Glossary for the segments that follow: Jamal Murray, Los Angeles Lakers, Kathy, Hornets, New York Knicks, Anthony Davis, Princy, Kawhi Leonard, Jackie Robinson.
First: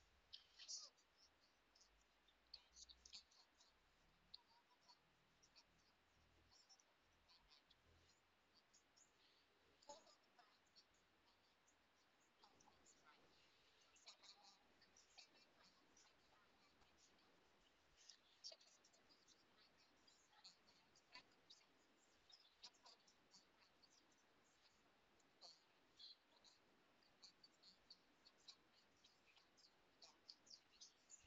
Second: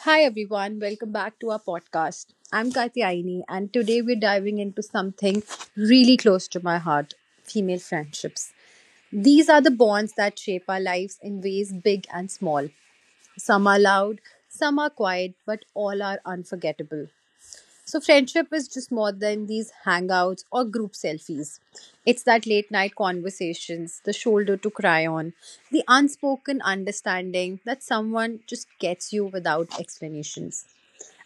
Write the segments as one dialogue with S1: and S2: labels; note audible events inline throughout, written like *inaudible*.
S1: Hi everyone, welcome back to our podcast. I'm Kathy and today we're diving into something really close to my heart, female friendships. These are the bonds that shape our lives in ways big and small. Some are loud, some are quiet, but all are unforgettable. So friendship is just more than these hangouts or group selfies. It's that late night conversations, the shoulder to cry on, the unspoken understanding that someone just gets you without explanations.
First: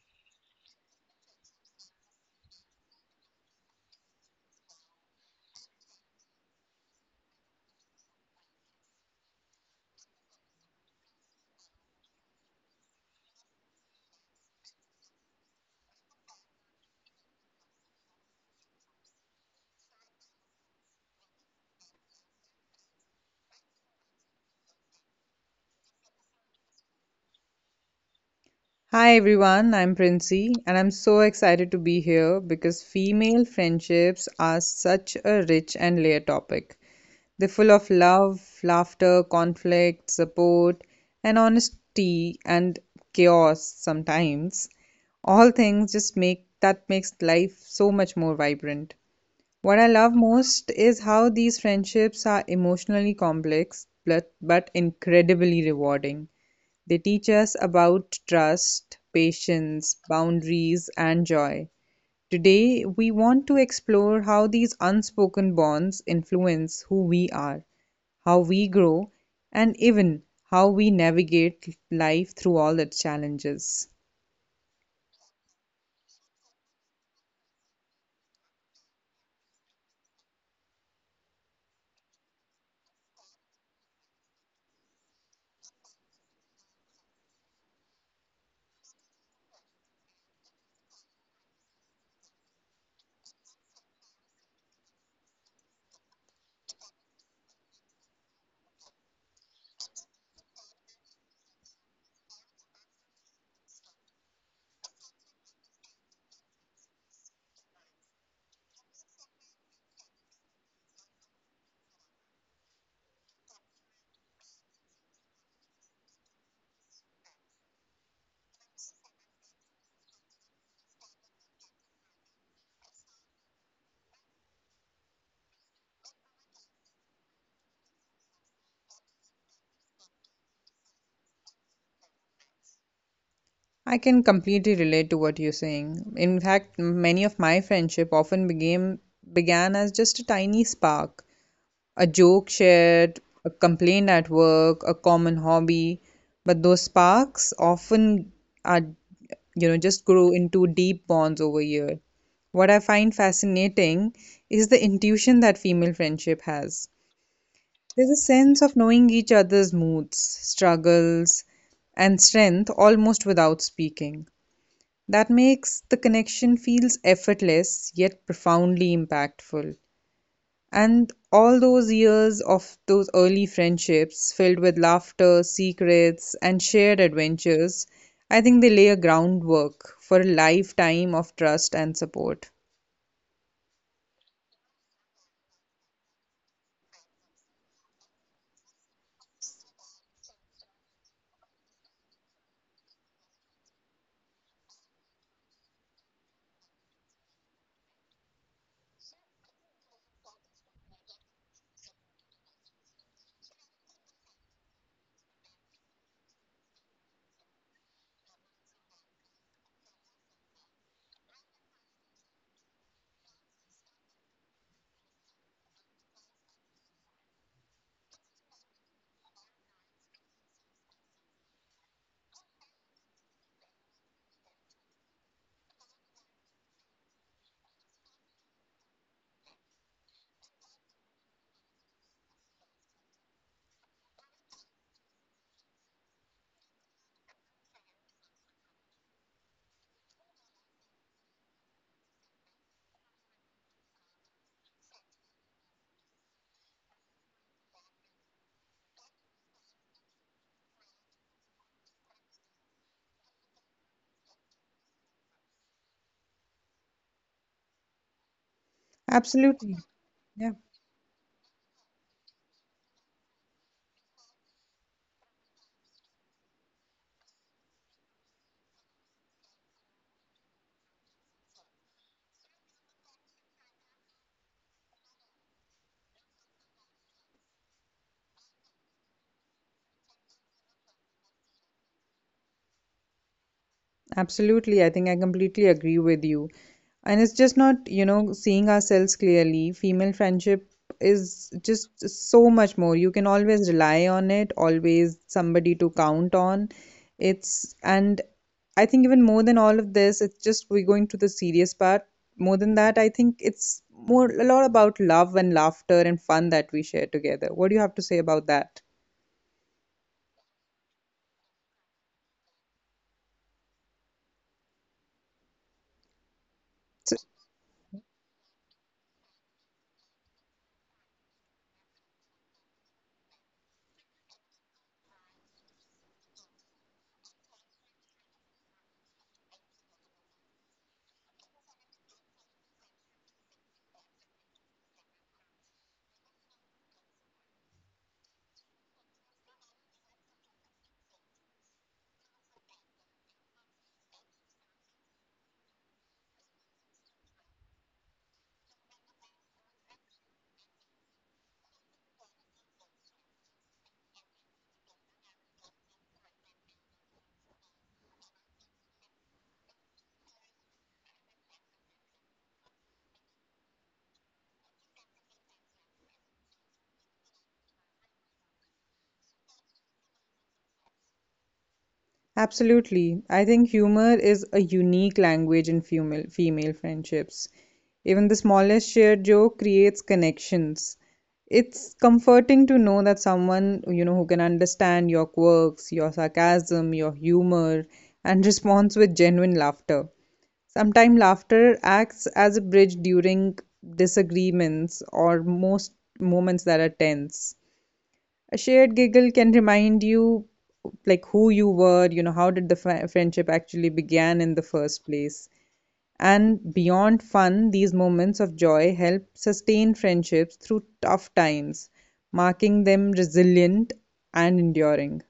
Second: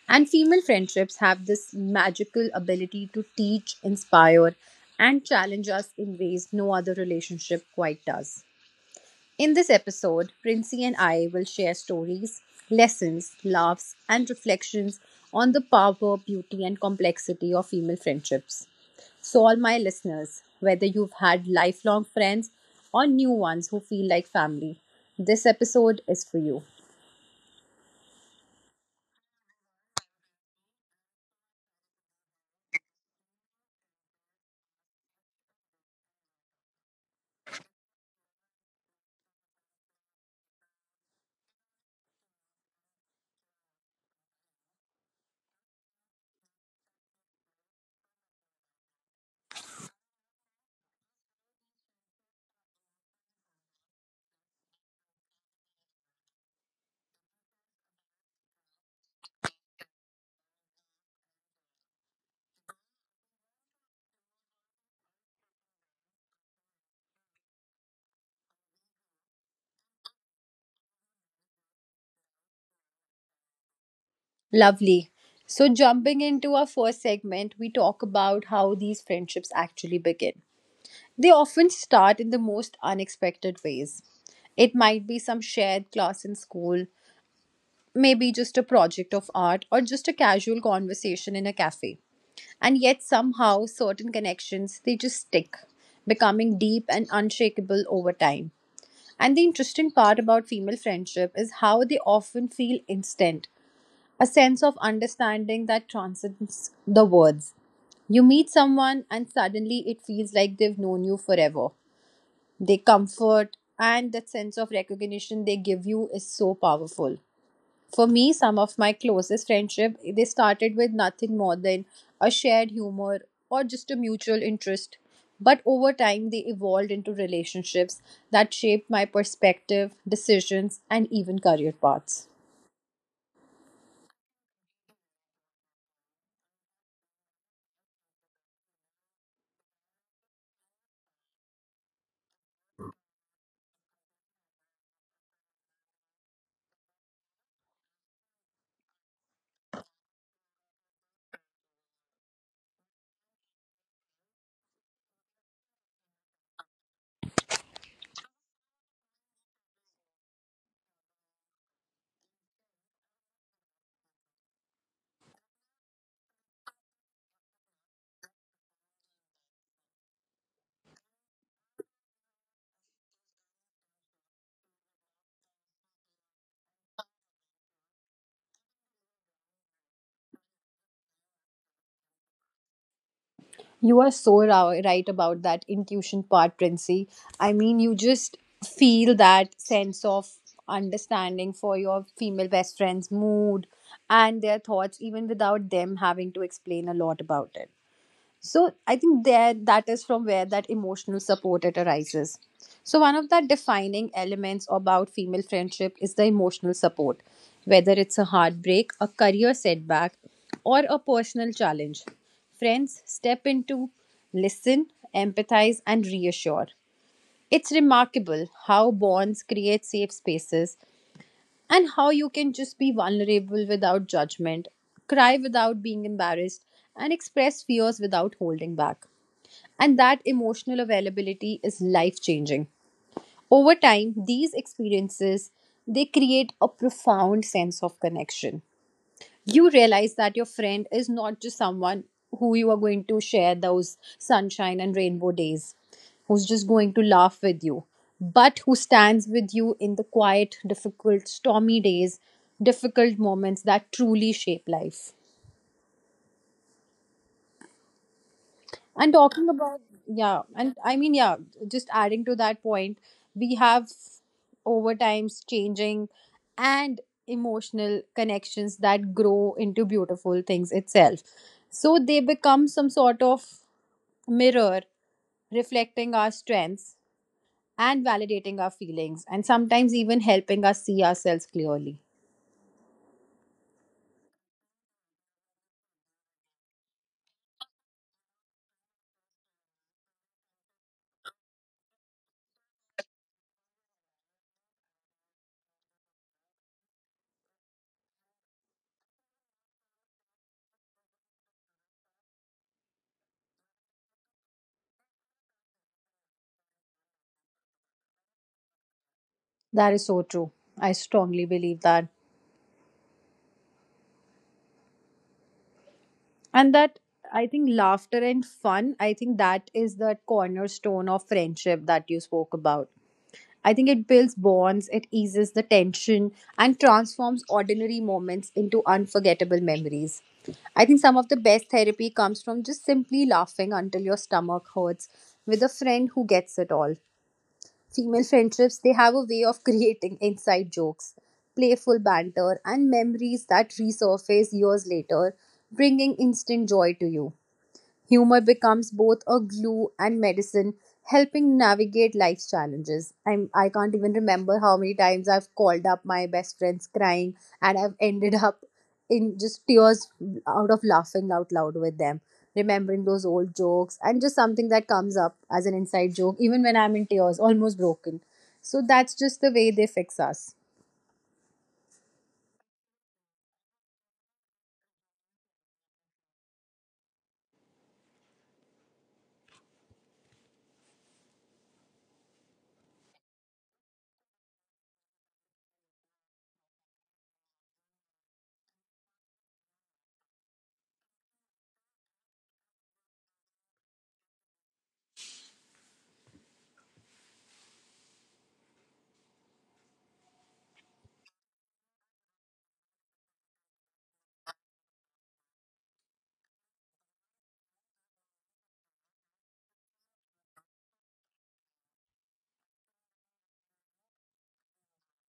S1: And female friendships have this magical ability to teach, inspire, and challenge us in ways no other relationship quite does. In this episode, Princy and I will share stories, lessons, laughs, and reflections on the power, beauty, and complexity of female friendships. So, all my listeners, whether you've had lifelong friends or new ones who feel like family, this episode is for you.
S2: Hi everyone, I'm Princy, and I'm so excited to be here because female friendships are such a rich and layered topic. They're full of love, laughter, conflict, support, and honesty and chaos sometimes. All things just makes life so much more vibrant. What I love most is how these friendships are emotionally complex but incredibly rewarding. They teach us about trust, patience, boundaries, and joy. Today, we want to explore how these unspoken bonds influence who we are, how we grow, and even how we navigate life through all its challenges.
S1: Lovely. So, jumping into our first segment, we talk about how these friendships actually begin. They often start in the most unexpected ways. It might be some shared class in school, maybe just a project of art, or just a casual conversation in a cafe. And yet, somehow, certain connections they just stick, becoming deep and unshakable over time. And the interesting part about female friendship is how they often feel instant, a sense of understanding that transcends the words. You meet someone, and suddenly it feels like they've known you forever. They comfort, and that sense of recognition they give you is so powerful. For me, some of my closest friendship they started with nothing more than a shared humor or just a mutual interest. But over time, they evolved into relationships that shaped my perspective, decisions, and even career paths.
S2: I can completely relate to what you're saying. In fact, many of my friendship often became began as just a tiny spark, a joke shared, a complaint at work, a common hobby, but those sparks often are, just grow into deep bonds over years. What I find fascinating is the intuition that female friendship has. There's a sense of knowing each other's moods, struggles, and strength almost without speaking. That makes the connection feels effortless yet profoundly impactful. And all those years of those early friendships filled with laughter, secrets, and shared adventures, I think they lay a groundwork for a lifetime of trust and support.
S1: You are so right about that intuition part, Princey. I mean, you just feel that sense of understanding for your female best friend's mood and their thoughts, even without them having to explain a lot about it. So I think there that is from where that emotional support it arises. So one of the defining elements about female friendship is the emotional support, whether it's a heartbreak, a career setback, or a personal challenge. Friends step into, listen, empathize, and reassure. It's remarkable how bonds create safe spaces and how you can just be vulnerable without judgment, cry without being embarrassed, and express fears without holding back. And that emotional availability is life changing. Over time, these experiences they create a profound sense of connection. You realize that your friend is not just someone who you are going to share those sunshine and rainbow days, who's just going to laugh with you, but who stands with you in the quiet, difficult, stormy days, difficult moments that truly shape life. And talking
S2: Absolutely.
S1: about, yeah,
S2: Yeah.
S1: and I mean, yeah, just adding to that point, we have over times changing and emotional connections that grow into beautiful things itself. So they become some sort of mirror reflecting our strengths and validating our feelings, and sometimes even helping us see ourselves clearly.
S2: Absolutely, I think I completely agree with you. And it's just not, seeing ourselves clearly. Female friendship is just so much more. You can always rely on it, always somebody to count on. It's, and I think even more than all of this, it's just we're going to the serious part. More than that, I think it's more a lot about love and laughter and fun that we share together. What do you have to say about that?
S1: That is so true. I strongly believe that. And that I think laughter and fun, I think that is the cornerstone of friendship that you spoke about. I think it builds bonds, it eases the tension and transforms ordinary moments into unforgettable memories. I think some of the best therapy comes from just simply laughing until your stomach hurts with a friend who gets it all. Female friendships, they have a way of *laughs* creating inside jokes, playful banter and memories that resurface years later, bringing instant joy to you. Humor becomes both a glue and medicine, helping navigate life's challenges. I can't even remember how many times I've called up my best friends crying and I've ended up in just tears out of laughing out loud with them, remembering those old jokes and just something that comes up as an inside joke, even when I'm in tears, almost broken. So that's just the way they fix us.
S2: Absolutely. I think humor is a unique language in female friendships. Even the smallest shared joke creates connections. It's comforting to know that someone, who can understand your quirks, your sarcasm, your humor, and *laughs* responds with genuine laughter. Sometimes laughter acts as a bridge during disagreements or most moments that are tense. A shared giggle can remind you like who you were, how did the friendship actually began in the first place. And beyond fun, these moments of joy help sustain friendships through tough times, marking them resilient and enduring.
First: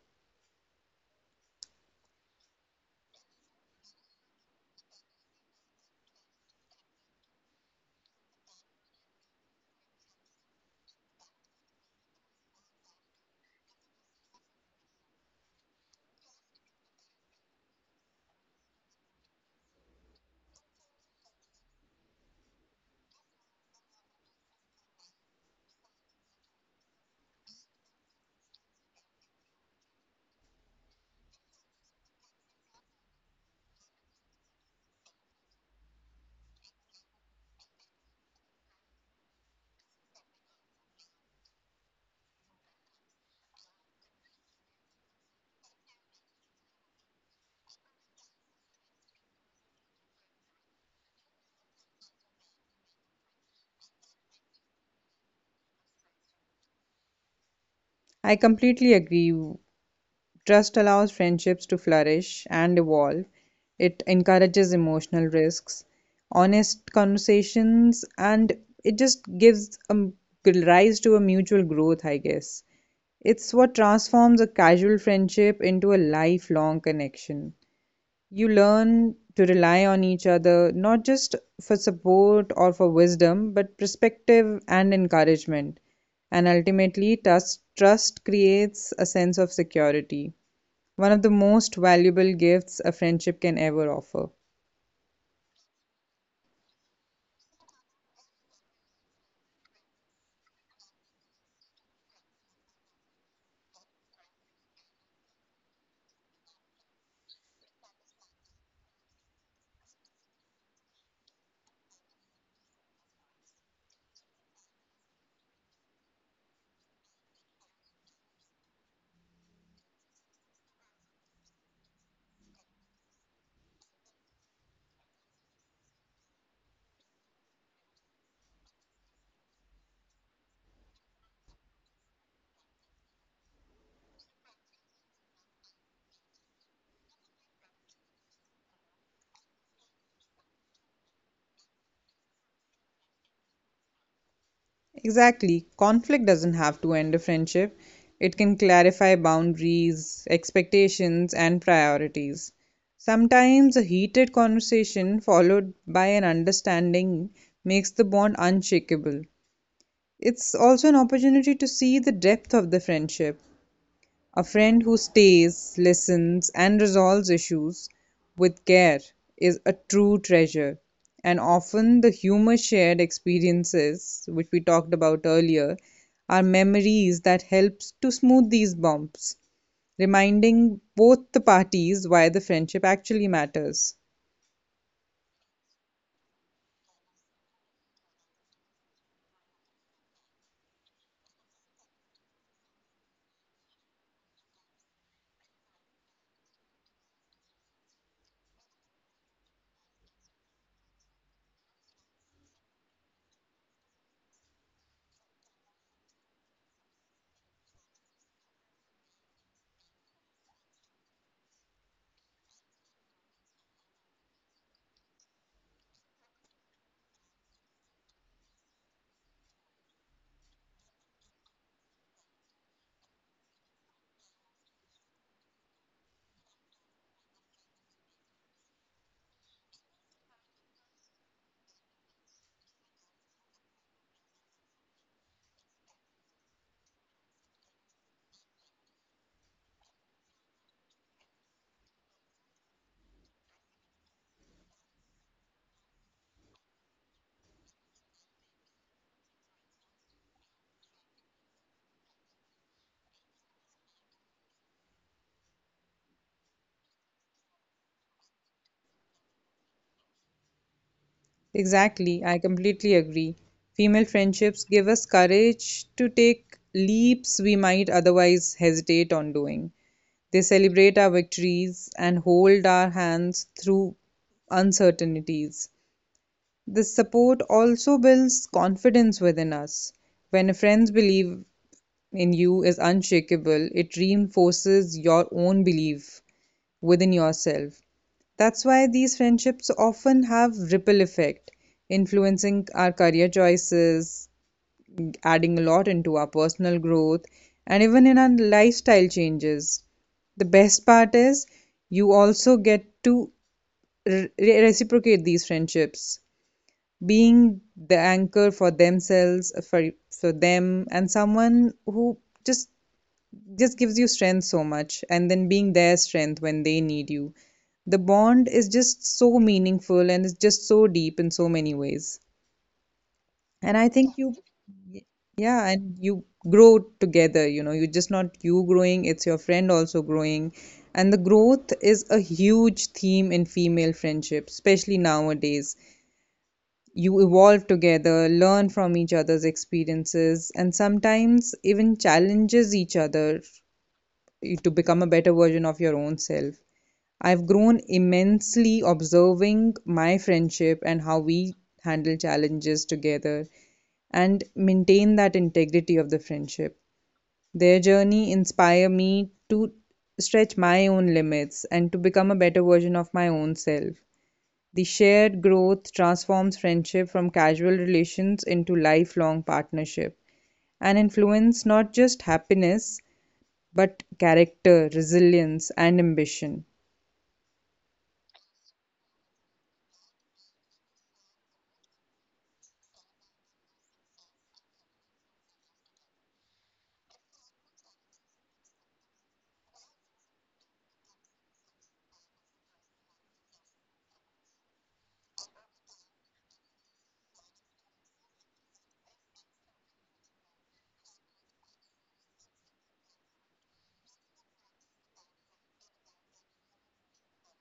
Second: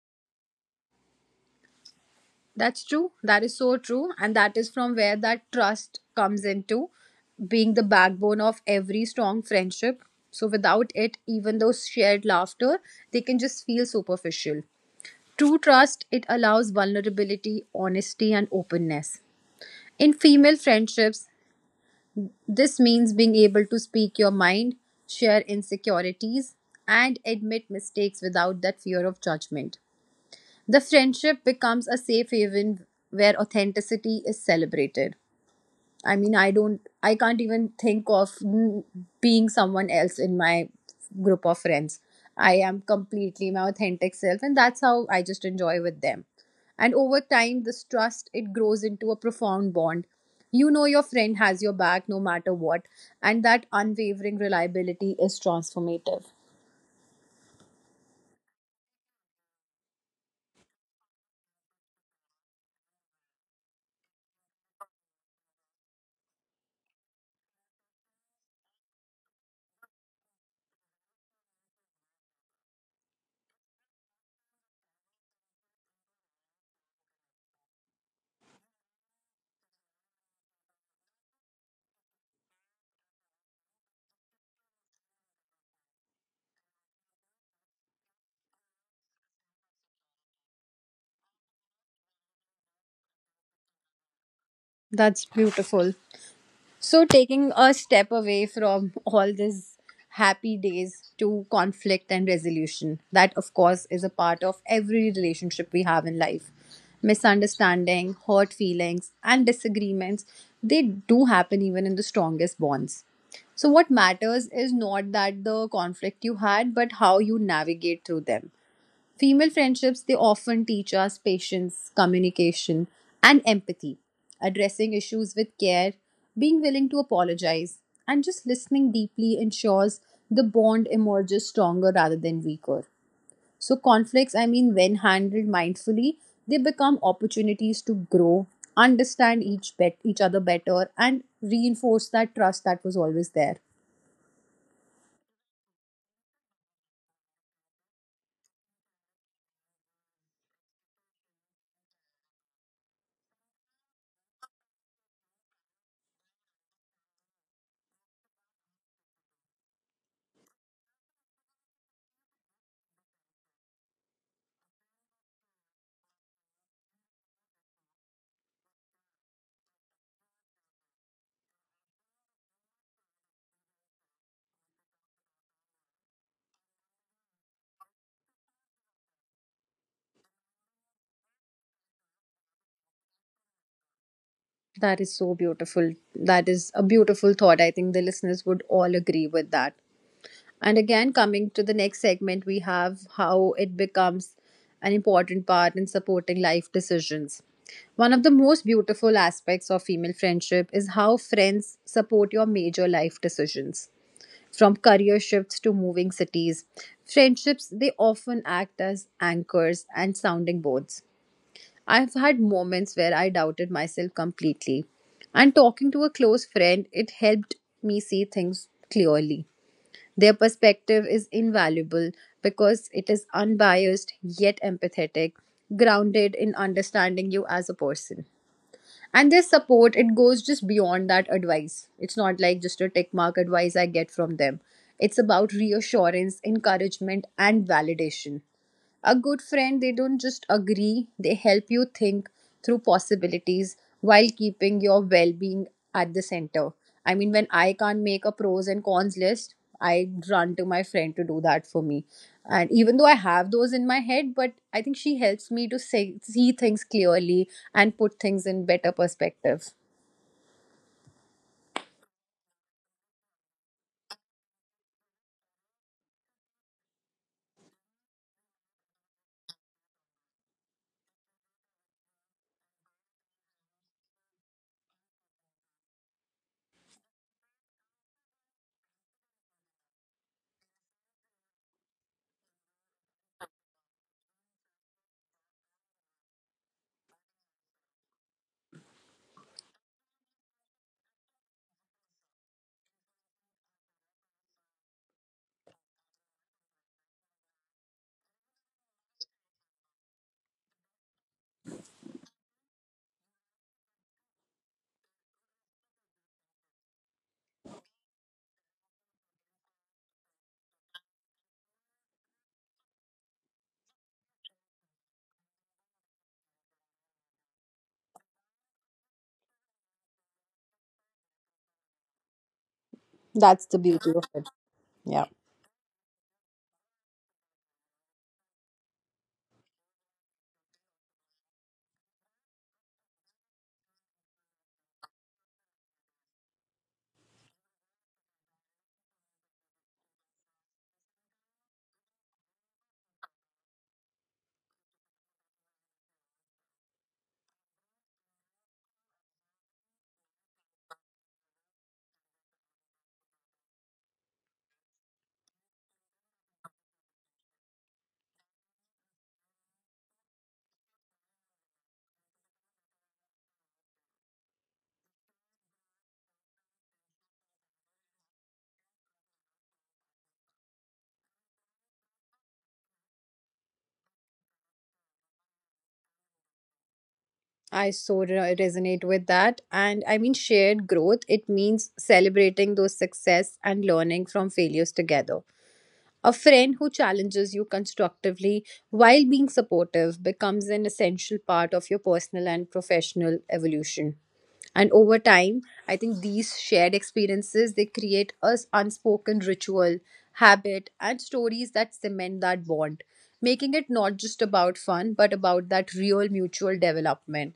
S1: That's true. That is so true. And that is from where that trust comes into being the backbone of every strong friendship. So without it, even those shared laughter, they can just feel superficial. True trust, it allows vulnerability, honesty, and openness. In female friendships, this means being able to speak your mind, share insecurities, and admit mistakes without that fear of judgment. The friendship becomes a safe haven where authenticity is celebrated. I mean, I can't even think of being someone else in my group of friends. I am completely my authentic self, and that's how I just enjoy with them. And over time, this trust it grows into a profound bond. You know your friend has your back no matter what, and that unwavering reliability is transformative.
S2: I completely agree. Trust allows friendships to flourish and evolve. It encourages emotional risks, honest conversations, and it just gives a rise to a mutual growth, I guess. It's what transforms a casual friendship into a lifelong connection. You learn to rely on each other, not just for support or for wisdom, but perspective and encouragement. And ultimately, trust creates a sense of security, one of the most valuable gifts a friendship can ever offer.
S1: That's beautiful. So, taking a step away from all these happy days to conflict and resolution, that of course is a part of every relationship we have in life. Misunderstanding, hurt feelings, and disagreements, they do happen even in the strongest bonds. So what matters is not that the conflict you had, but how you navigate through them. Female friendships, they often teach us patience, communication, and empathy, addressing issues with care, being willing to apologize, and just listening deeply ensures the bond emerges stronger rather than weaker. So, conflicts, I mean, when handled mindfully, they become opportunities to grow, understand each other better, and reinforce that trust that was always there.
S2: Exactly. Conflict doesn't have to end a friendship, it can clarify boundaries, expectations, and priorities. Sometimes a heated conversation followed by an understanding makes the bond unshakable. It's also an opportunity to see the depth of the friendship. A friend who stays, listens, and resolves issues with care is a true treasure. And often the humor shared experiences, which we talked about earlier, are memories that helps to smooth these bumps, reminding both the parties why the friendship actually matters.
S1: That is so beautiful. That is a beautiful thought. I think the listeners would all agree with that. And again, coming to the next segment, we have how it becomes an important part in supporting life decisions. One of the most beautiful aspects of female friendship is how friends support your major life decisions. From career shifts to moving cities, friendships they often act as anchors and sounding boards. I've had moments where I doubted myself completely, and talking to a close friend, it helped me see things clearly. Their perspective is invaluable because it is unbiased yet empathetic, grounded in understanding you as a person. And their support, it goes just beyond that advice. It's not like just a tick mark advice I get from them. It's about reassurance, encouragement, and validation. A good friend, they don't just agree, they help you think through possibilities while keeping your well being at the center. I mean, when I can't make a pros and cons list, I run to my friend to do that for me. And even though I have those in my head, but I think she helps me to say, see things clearly and put things in better perspective.
S2: Exactly, I completely agree. Female friendships give us courage to take leaps we might otherwise hesitate on doing. They celebrate our victories and hold our hands through uncertainties. This support also builds confidence within us. When a friend's belief in you is unshakable, it reinforces your own belief within yourself. That's why these friendships often have ripple effect, influencing our career choices, adding a lot into our personal growth, and even in our lifestyle changes. The best part is you also get to reciprocate these friendships, being the anchor for them, and someone who just just gives you strength so much, and then being their strength when they need you. The bond is just so meaningful and it's just so deep in so many ways.
S1: That's
S2: And
S1: the
S2: I
S1: beauty
S2: think
S1: of
S2: you,
S1: it. Yeah.
S2: yeah, and you grow together. You know, you're just not you growing, it's your friend also growing. And the growth is a huge theme in female friendship, especially nowadays. You evolve together, learn from each other's experiences, and sometimes even challenges each other to become a better version of your own self. I've grown immensely observing my friendship and how we handle challenges together and maintain that integrity of the friendship. Their journey inspire me to stretch my own limits and to become a better version of my own self. The shared growth transforms friendship from casual relations into lifelong partnership and influence not just happiness but character, resilience, and ambition.
S1: I so resonate with that. And I mean, shared growth, it means celebrating those success and learning from failures together. A friend who challenges you constructively while being supportive becomes an essential part of your personal and professional evolution. And over time, I think these shared experiences they create a s- unspoken ritual, habit, and stories that cement that bond, making it not just about fun but about that real mutual development.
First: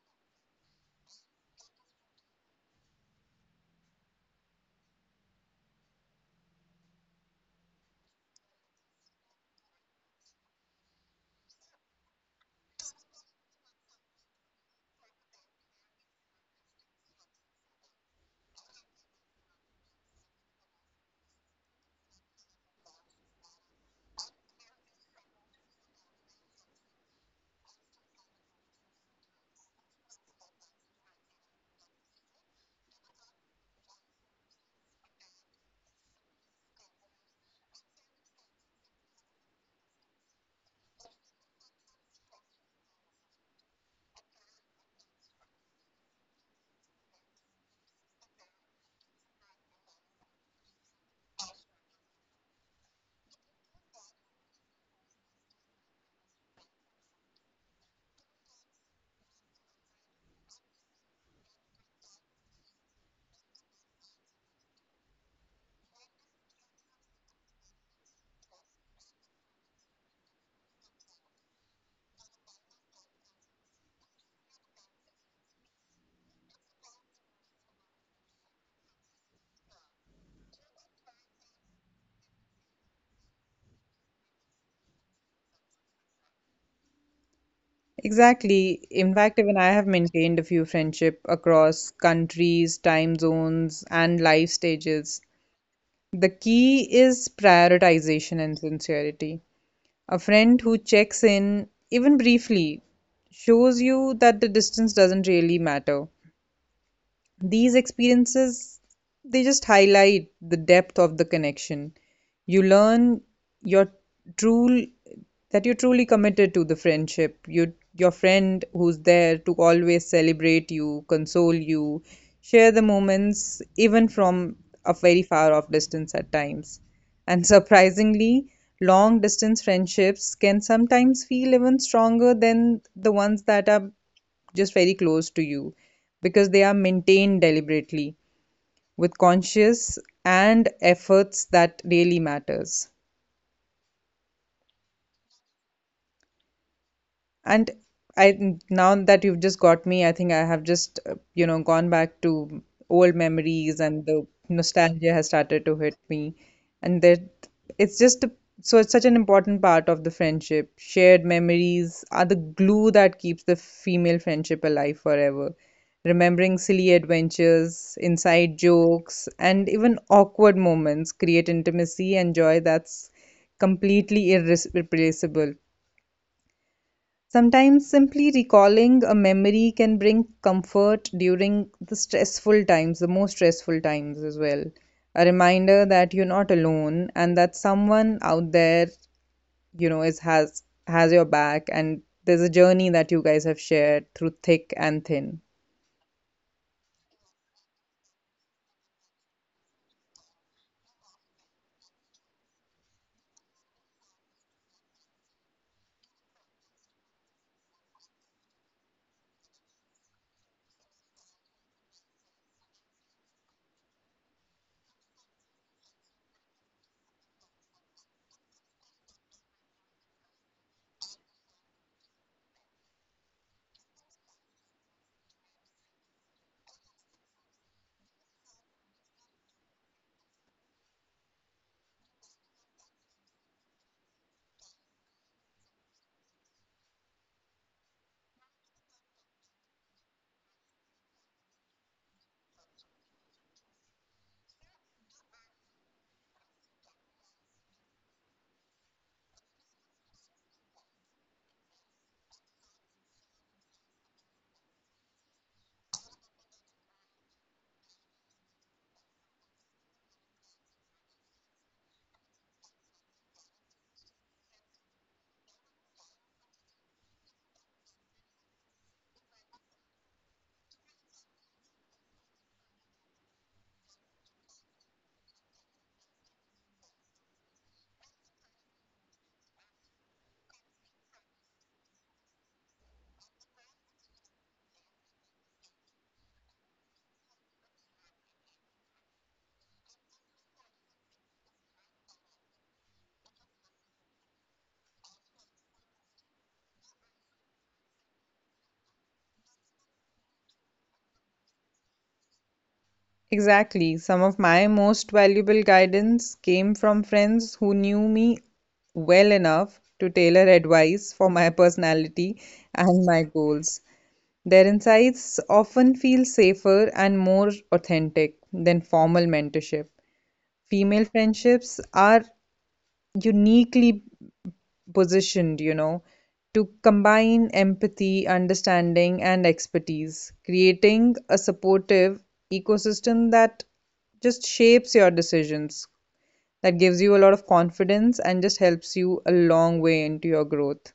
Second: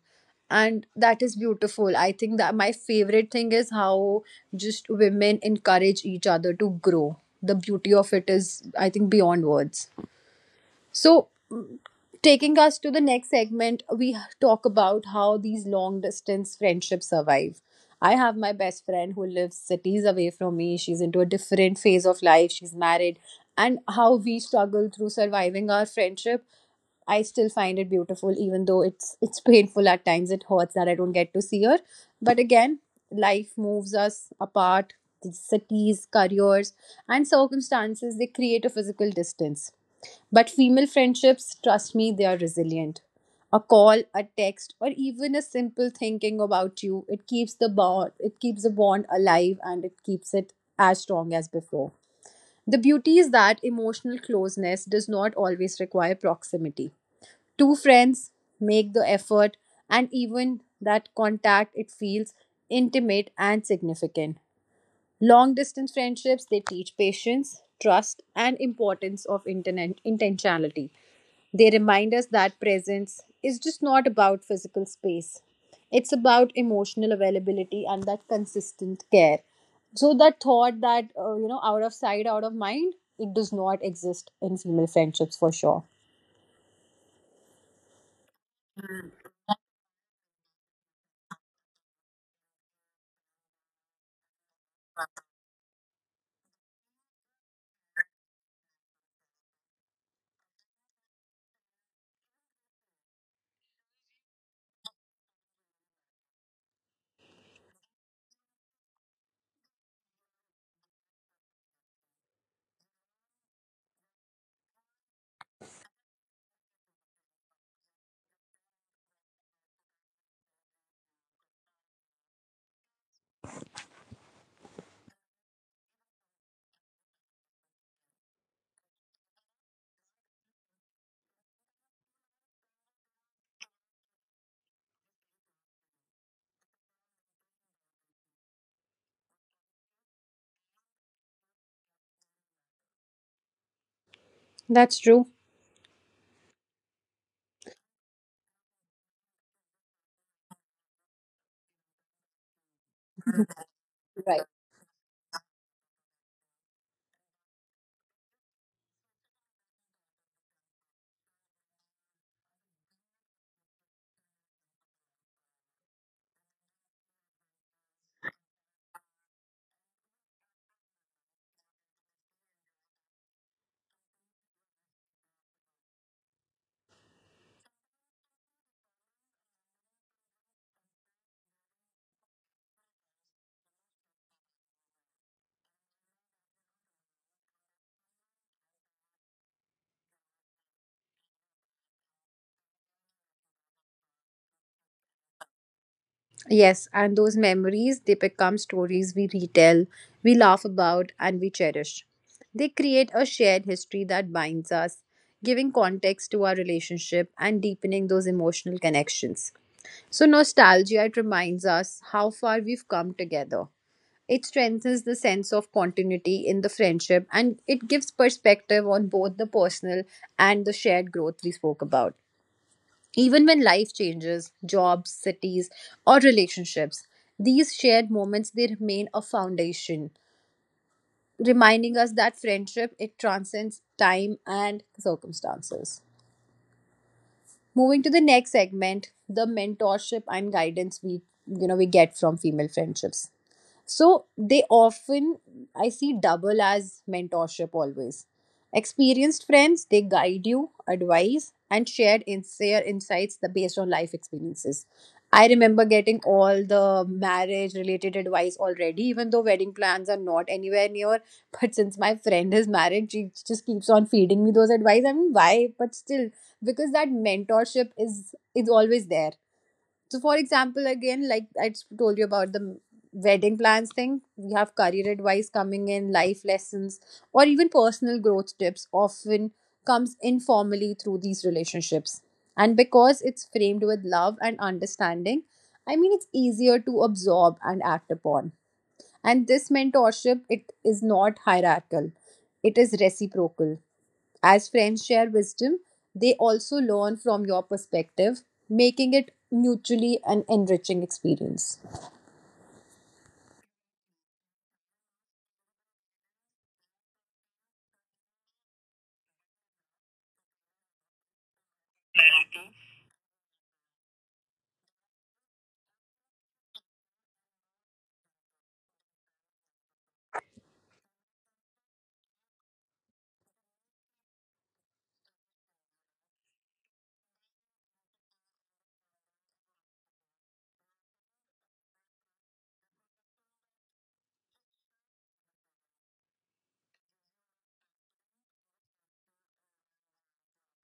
S1: And that is beautiful. I think that my favorite thing is how just women encourage each other to grow. The beauty of it is, I think, beyond words. So, taking us to the next segment, we talk about how these long distance friendships survive. I have my best friend who lives cities away from me. She's into a different phase of life. She's married. And how we struggle through surviving our friendship, I still find it beautiful, even though it's painful at times. It hurts that I don't get to see her. But again, life moves us apart. These cities, careers, and circumstances they create a physical distance, but female friendships, trust me, they are resilient. A call, a text, or even a simple thinking about you, it keeps the bond it keeps the bond alive and it keeps it as strong as before. The beauty is that emotional closeness does not always require proximity. Two friends make the effort and even that contact it feels intimate and significant. Long distance friendships they teach patience, trust and importance of internet intentionality. They remind us that presence is just not about physical space, it's about emotional availability and that consistent care. So, that thought that, you know, out of sight, out of mind, it does not exist in female friendships for sure.
S2: Exactly. In fact, even I have maintained a few friendship across countries, time zones, and life stages. The key is prioritization and sincerity. A friend who checks in, even briefly, shows you that the distance doesn't really matter. These experiences they just highlight the depth of the connection. You learn your true that you're truly committed to the friendship, you, your friend who's there to always celebrate you, console you, share the moments even from a very far off distance at times. And surprisingly, long distance friendships can sometimes feel even stronger than the ones that are just very close to you, because they are maintained deliberately, with conscious and efforts that really matters.
S1: That's true.
S2: And I now that you've just got me, I think I have just, gone back to old memories and the
S1: Right.
S2: nostalgia has started to hit me. And that it's just a, so it's such an important part of the friendship. Shared memories are the glue that keeps the female friendship alive forever. Remembering silly adventures, inside jokes, and even awkward moments create intimacy and joy that's completely irreplaceable. Sometimes simply recalling a memory can bring comfort during the stressful times, the most stressful times as well. A reminder that you're not alone and that someone out there, is, has your back, and there's a journey that you guys have shared through thick and thin.
S1: Yes, and those memories, they become stories we retell, we laugh about, and we cherish. They create a shared history that binds us, giving context to our relationship and deepening those emotional connections. So, nostalgia, it reminds us how far we've come together. It strengthens the sense of continuity in the friendship and it gives perspective on both the personal and the shared growth we spoke about. Even when life changes, jobs, cities, or relationships, these shared moments they remain a foundation, reminding us that friendship it transcends time and circumstances. Moving to the next segment, the mentorship and guidance we we get from female friendships. So they often, I see, double as mentorship always. Experienced friends, they guide you, advise, and share in insights the based on life experiences. I remember getting all the marriage related advice already, even though wedding plans are not anywhere near. *laughs* But since my friend is married, she just keeps on feeding me those advice. I mean, why? But still, because that mentorship is always there. So, for example, again, like I just told you about the wedding plans thing, we have career advice coming in, life lessons, or even personal growth tips often comes informally through these relationships. And because it's framed with love and understanding, I mean, it's easier to absorb and act upon. And this mentorship, it is not hierarchical, it is reciprocal. As friends share wisdom, they also learn from your perspective, making it mutually an enriching experience.
S2: Exactly. Some of my most valuable guidance came from friends who knew me well enough to tailor advice for my personality and my goals. Their insights often feel safer and more authentic than formal mentorship. Female friendships are uniquely positioned, to combine empathy, understanding, and expertise, creating a supportive ecosystem that just shapes your decisions, that gives you a lot of confidence and just helps you a long way into your growth.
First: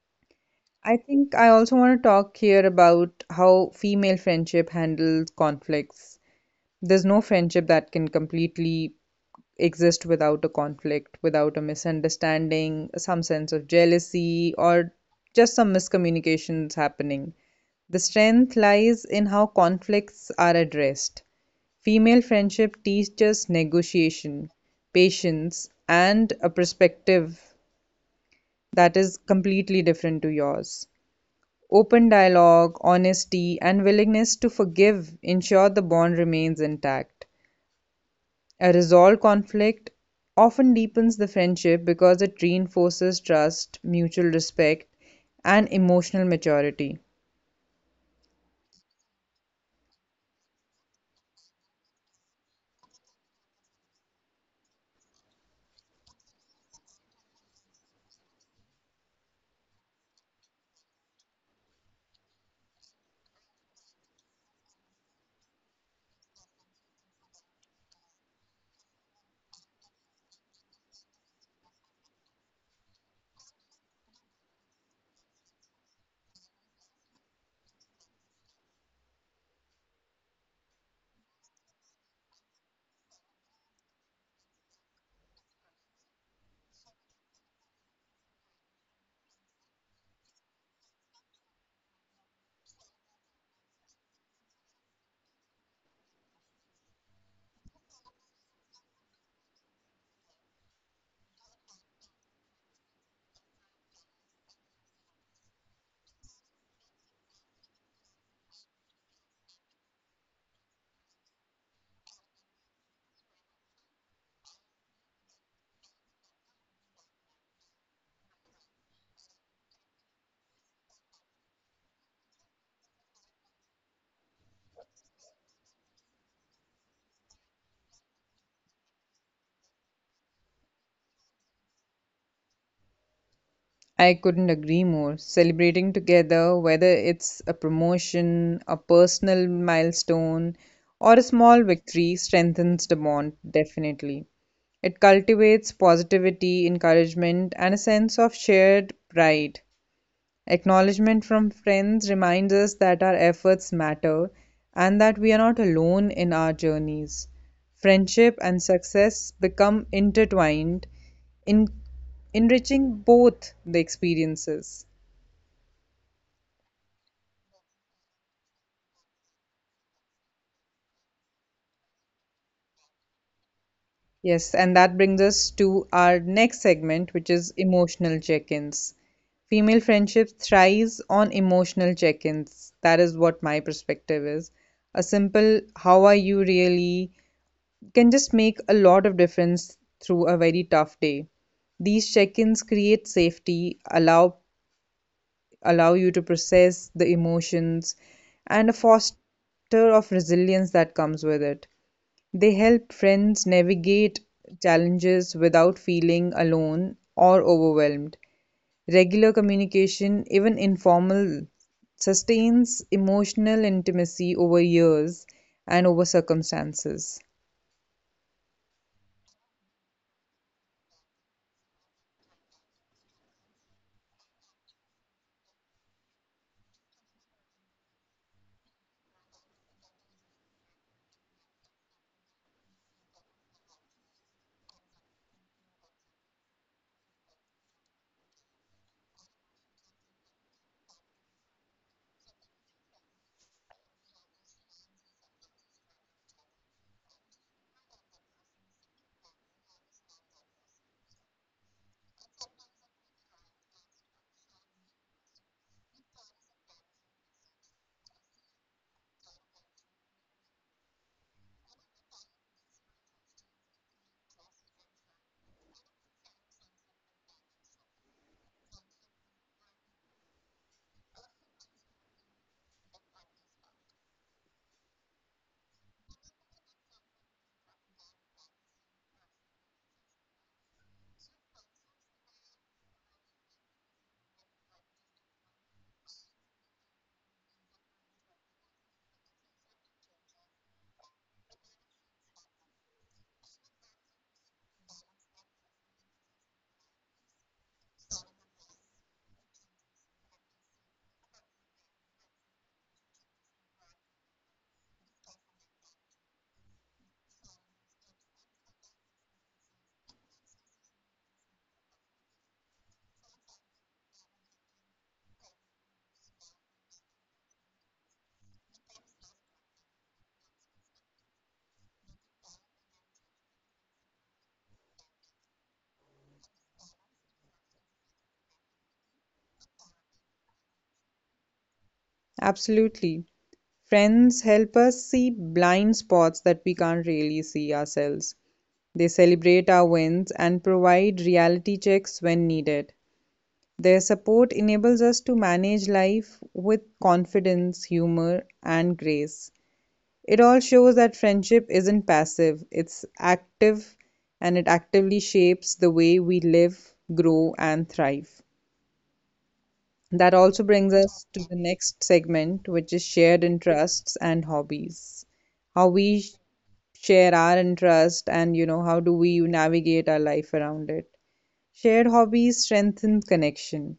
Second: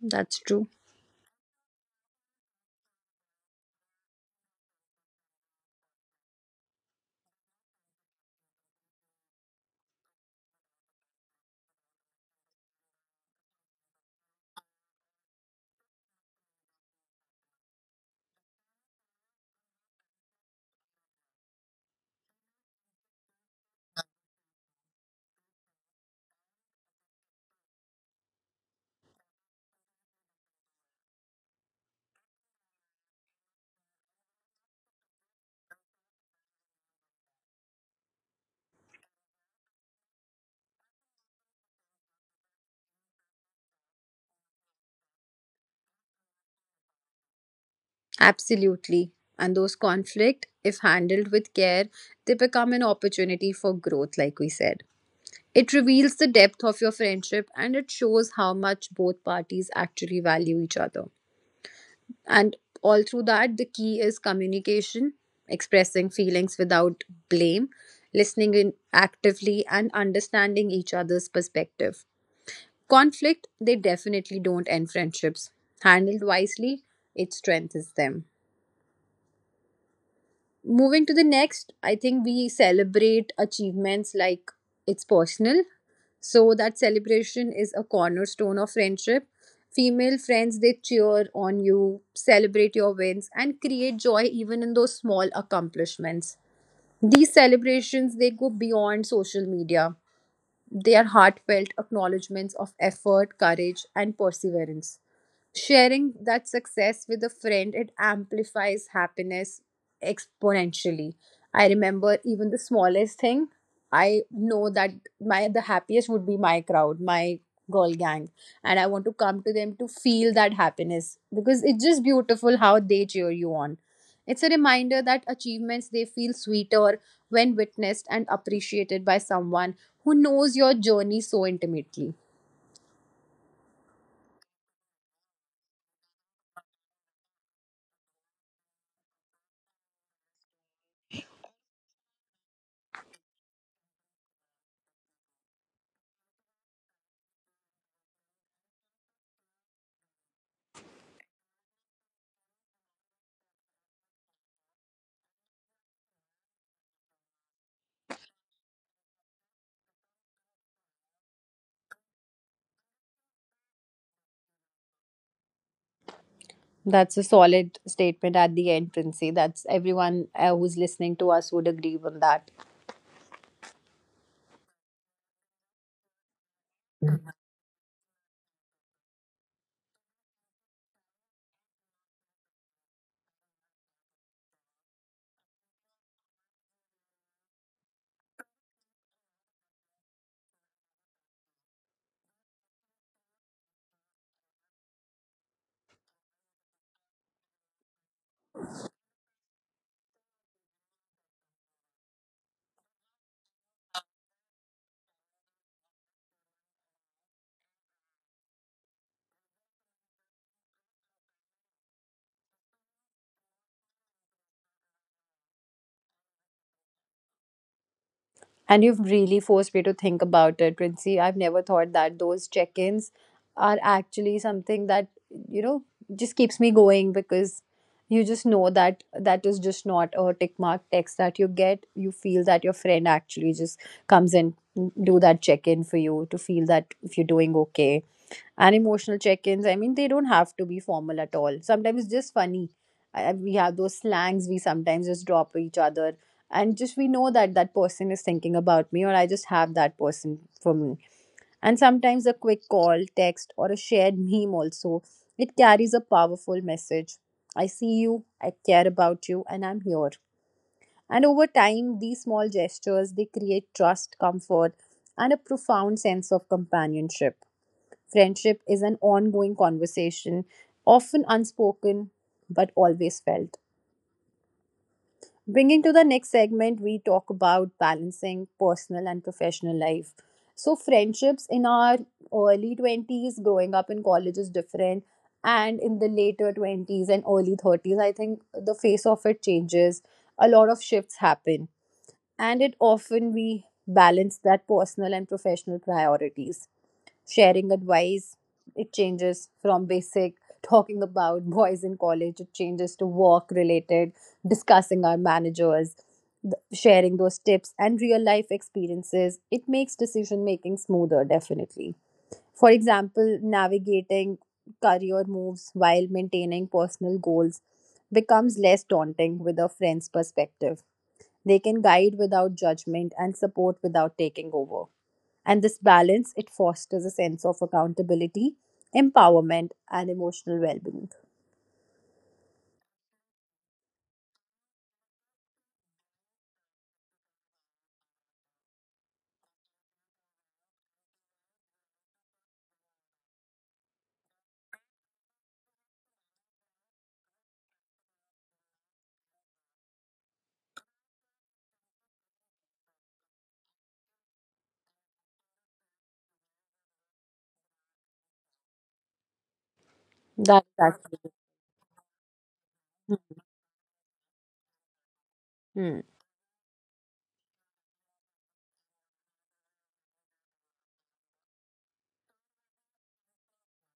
S1: That's true.
S2: I think I also want to talk here about how female friendship handles conflicts. There's no friendship that can completely exist without a conflict, without a misunderstanding, some sense of jealousy, or just some miscommunications happening. The strength lies in how conflicts are addressed. Female friendship teaches negotiation, patience, and a perspective that is completely different to yours. Open dialogue, honesty, and willingness to forgive ensure the bond remains intact. A resolved conflict often deepens the friendship because it reinforces trust, mutual respect, and emotional maturity.
S1: Absolutely. And those conflict, if handled with care, they become an opportunity for growth, like we said. It reveals the depth of your friendship and it shows how much both parties actually value each other. And all through that, the key is communication, expressing feelings without blame, listening in actively, and understanding each other's perspective. Conflict, they definitely don't end friendships. Handled wisely, it strengthens them. Moving to the next, I think we celebrate achievements like it's personal. So that celebration is a cornerstone of friendship. Female friends, they cheer on you, celebrate your wins, and create joy even in those small accomplishments. These celebrations, they go beyond social media. They are heartfelt acknowledgments of effort, courage, and perseverance. Sharing that success with a friend, it amplifies happiness exponentially. I remember even the smallest thing, I know that my the happiest would be my crowd, my girl gang. And I want to come to them to feel that happiness because it's just beautiful how they cheer you on. It's a reminder that achievements they feel sweeter when witnessed and appreciated by someone who knows your journey so intimately.
S2: I couldn't agree more. Celebrating together, whether it's a promotion, a personal milestone, or a small victory, strengthens the bond, definitely. It cultivates positivity, encouragement, and a sense of shared pride. Acknowledgement from friends reminds us that our efforts matter and that we are not alone in our journeys. Friendship and success become intertwined, in, enriching both the experiences.
S1: That's a solid statement at the end, Princey. That's everyone who's listening to us would agree on that.
S2: Yes, and that brings us to our next segment, which is emotional check ins. Female friendship thrives on emotional check ins. That is what my perspective is. A simple, how are you really? Can just make a lot of difference through a very tough day. These check-ins create safety, allow you to process the emotions and a foster of resilience that comes with it. They help friends navigate challenges without feeling alone or overwhelmed. Regular communication, even informal, sustains emotional intimacy over years and over circumstances.
S1: And you've really forced me to think about it, Princey. I've never thought that those check ins are actually something that, you know, just keeps me going because you just know that that is just not a tick mark text that you get. You feel that your friend actually just comes and do that check in for you to feel that if you're doing okay and emotional check-ins. I mean, they don't have to be formal at all. Sometimes it's just funny. We have those slangs we sometimes just drop for each other, and just we know that that person is thinking about me, or I just have that person for me. And sometimes a quick call, text, or a shared meme also it carries a powerful message. I see you, I care about you, and I'm here. And over time, these small gestures they create trust, comfort, and a profound sense of companionship. Friendship is an ongoing conversation, often unspoken but always felt. Bringing to the next segment, we talk about balancing personal and professional life. So, friendships in our early 20s, growing up in college is different. And in the later 20s and early 30s, I think the face of it changes. A lot of shifts happen. And it often we balance that personal and professional priorities sharing advice. It changes from basic talking about boys in college, it changes to work related, discussing our managers, sharing those tips and real life experiences. It makes decision making smoother, definitely. For example, navigating career moves while maintaining personal goals becomes less daunting with a friend's perspective. They can guide without judgment and support without taking over. And this balance it fosters a sense of accountability, empowerment, and emotional well-being.
S2: Absolutely. Friends help us see blind spots that we can't really see ourselves. They celebrate our wins and provide reality checks when needed. Their support enables us to manage life with confidence, humor, and grace. It all shows that friendship isn't passive, it's active and it actively shapes the way we live, grow, and thrive. That also
S1: That
S2: brings
S1: that,
S2: us to the next segment, which is shared interests and hobbies. How
S1: hmm,
S2: we share our interest and, how do we navigate our life around it. Shared hobbies strengthen connection,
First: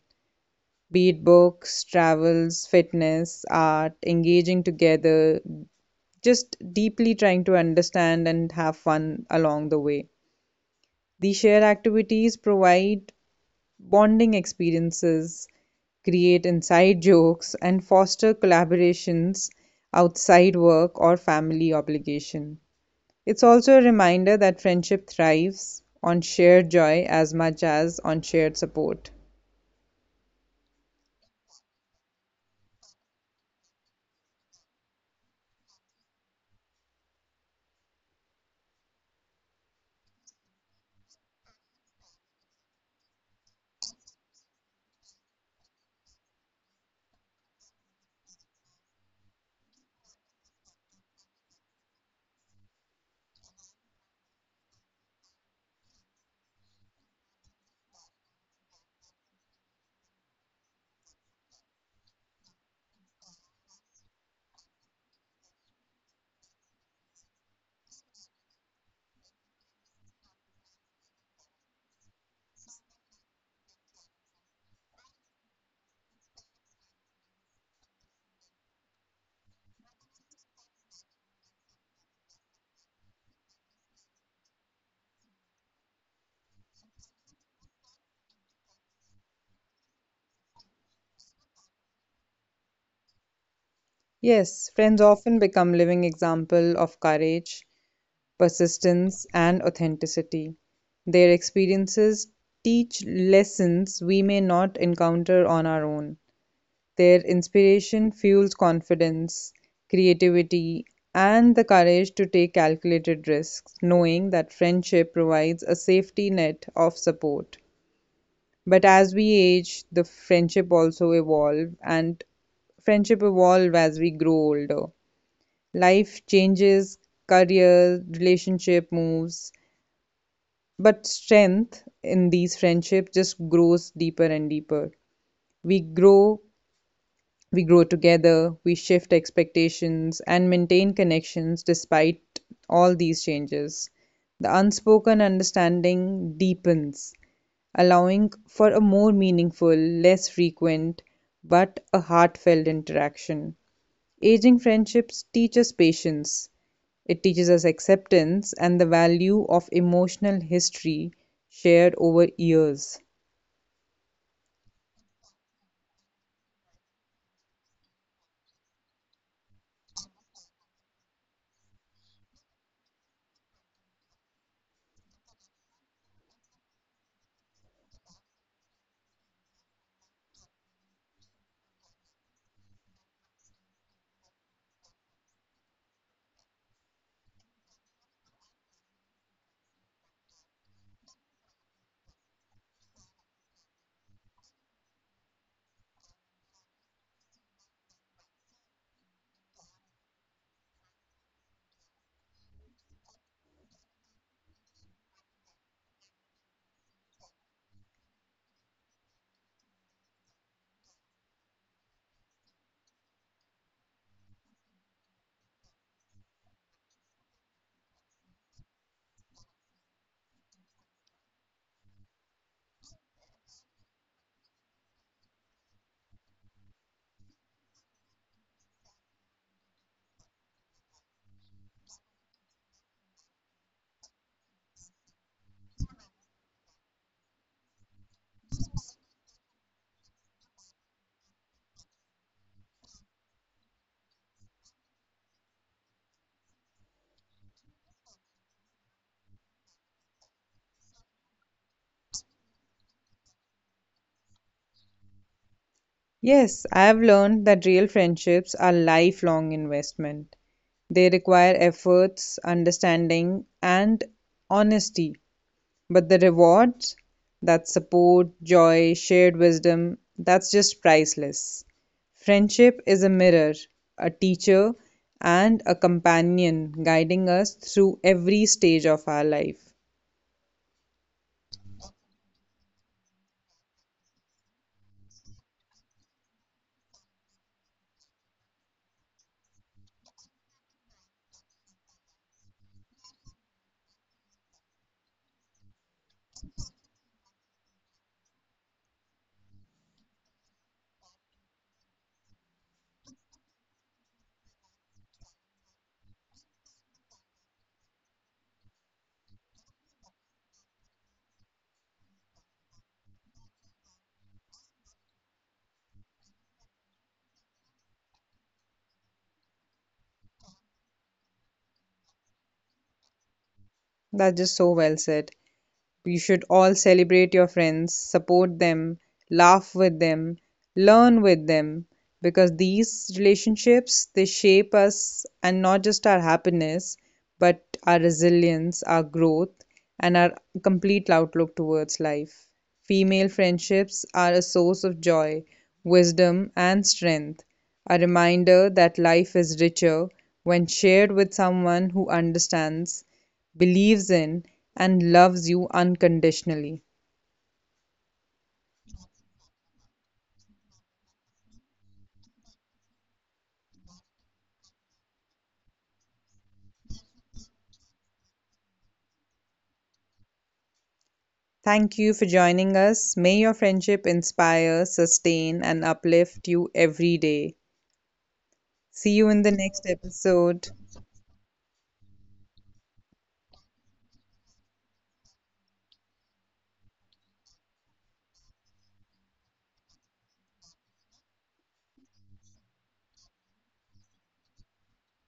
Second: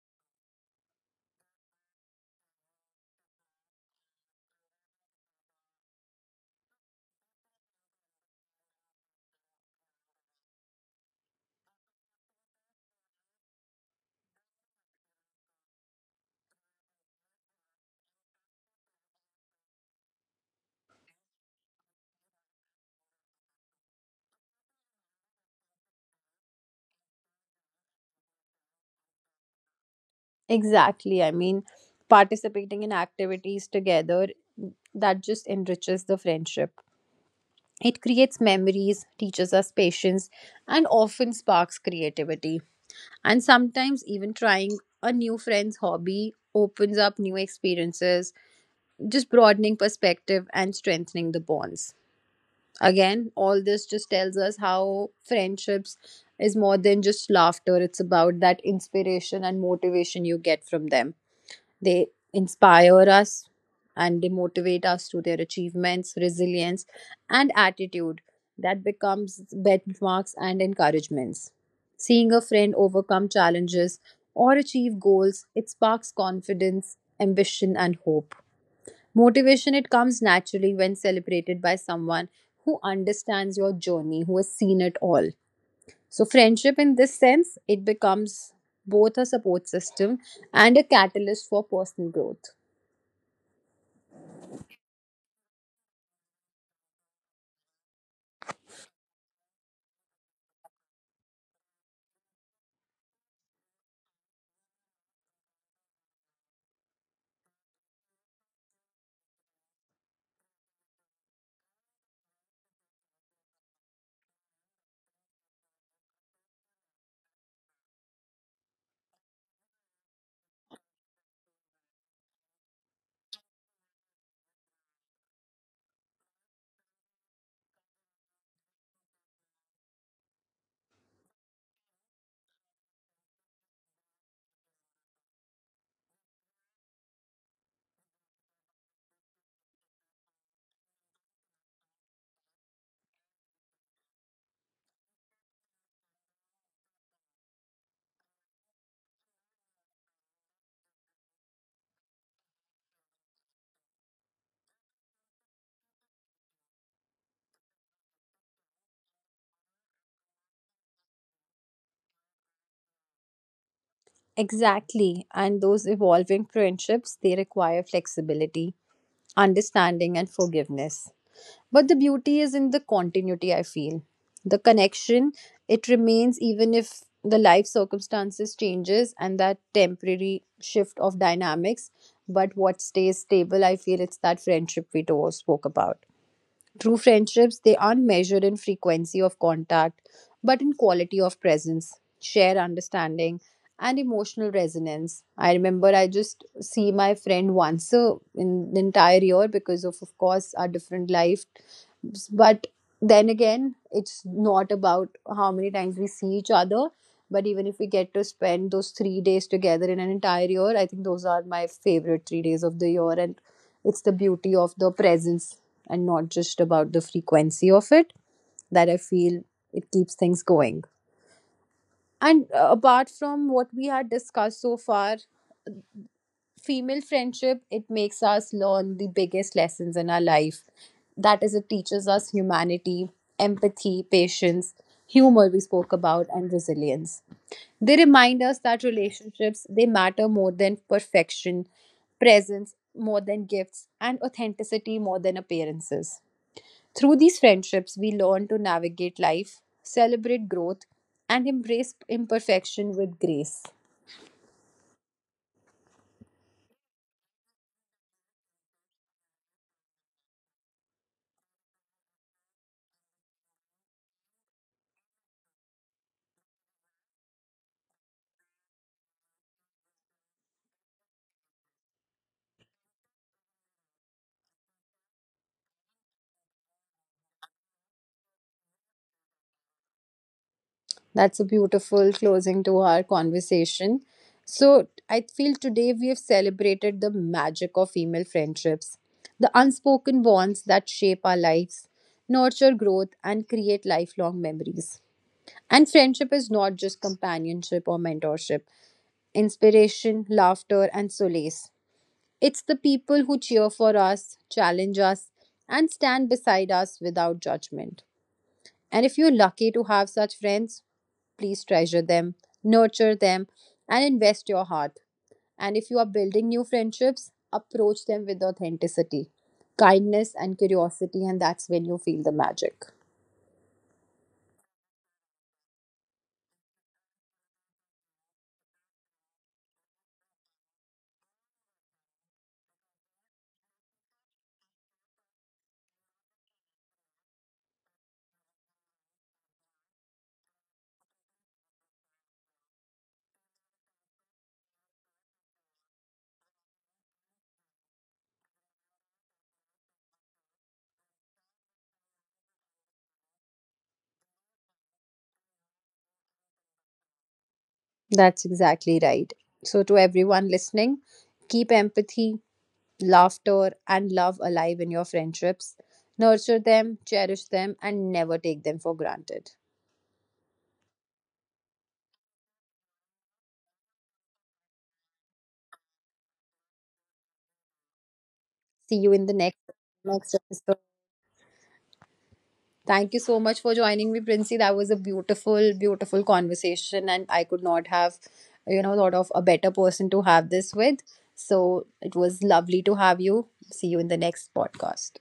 S2: be it books, travels, fitness, art, engaging together, just deeply trying to understand and have fun along the way. These shared activities provide bonding experiences, create inside jokes, and foster collaborations outside work or family obligation. It's also a reminder that friendship thrives on shared joy as much as on shared support.
S1: exactly. I mean, participating in activities together that just enriches the friendship. It creates memories, teaches us patience, and often sparks creativity. And sometimes, even trying a new friend's hobby opens up new experiences, just broadening perspective and strengthening the bonds. Again, all this just tells us how friendships is more than just laughter. It's about that inspiration and motivation you get from them. They inspire us and they motivate us through their achievements, resilience, and attitude that becomes benchmarks and encouragements. Seeing a friend overcome challenges or achieve goals, it sparks confidence, ambition, and hope. Motivation, it comes naturally when celebrated by someone who understands your journey, who has seen it all. So, friendship in this sense, it becomes both a support system and a catalyst for personal growth.
S2: Yes, friends often become living example of courage, persistence, and authenticity. Their experiences teach lessons we may not encounter on our own. Their inspiration fuels confidence, creativity, and the courage to take calculated risks, knowing that friendship provides a safety net of support. But as we age, the friendship also evolve and friendship evolve as we grow older. Life changes, career, relationship moves, but strength in these friendships just grows deeper and deeper. We grow We grow together, we shift expectations, and maintain connections despite all these changes. The unspoken understanding deepens, allowing for a more meaningful, less frequent, but a heartfelt interaction. Aging friendships teach us patience, it teaches us acceptance and the value of emotional history shared over years.
S1: Exactly. And those evolving friendships, they require flexibility, understanding, and forgiveness. But the beauty is in the continuity, I feel. The connection, it remains even if the life circumstances changes and that temporary shift of dynamics. But what stays stable, I feel it's that friendship we do spoke about. True friendships, they aren't measured in frequency of contact, but in quality of presence, shared understanding, and emotional resonance. I remember I just see my friend once a, in the entire year because of course, our different life. But then again, it's not about how many times we see each other. But even if we get to spend those 3 days together in an entire year, I think those are my favorite 3 days of the year. And it's the beauty of the presence and not just about the frequency of it that I feel it keeps things going. And apart from what we had discussed so far, female friendship it makes us learn the biggest lessons in our life, that is it teaches us humanity, empathy, patience, humor we spoke about, and resilience. They remind us that relationships they matter more than perfection, presence more than gifts, and authenticity more than appearances. Through these friendships we learn to navigate life, celebrate growth, and embrace imperfection with grace.
S2: Yes, I've learned that real friendships are lifelong investment. They require efforts, understanding, and honesty. But the rewards, that support, joy, shared wisdom, that's just priceless. Friendship is a mirror, a teacher, and a companion guiding us through every stage of our life.
S1: That's a beautiful closing to our conversation. So, I feel today we have celebrated the magic of female friendships, the unspoken bonds that shape our lives, nurture growth, and create lifelong memories. And friendship is not just companionship or mentorship, inspiration, laughter, and solace. It's the people who cheer for us, challenge us, and stand beside us without judgment. And if you're lucky to have such friends, please treasure them, nurture them, and invest your heart. And if you are building new friendships, approach them with authenticity, kindness, and curiosity, and that's when you feel the magic.
S2: That's just so well said. We should all celebrate your friends, support them, laugh with them, learn with them, because these relationships they shape us and not just our happiness but our resilience, our growth and our complete outlook towards life. Female friendships are a source of joy, wisdom and strength, a reminder that life is richer when shared with someone who understands, believes in, and loves you unconditionally.
S1: That's exactly right. So, to everyone listening, keep empathy, laughter, and love alive in your friendships. Nurture them, cherish them, and never take them for granted.
S2: Thank you for joining us. May your friendship inspire, sustain, and uplift you every day.
S1: See
S2: See
S1: you
S2: you
S1: in the
S2: in the
S1: next
S2: next
S1: next
S2: episode.
S1: episode. Thank you so much for joining me, Princey. That was a beautiful, beautiful conversation, and I could not have, you know, thought of a better person to have this with. So it was lovely to have you. See you in the next podcast.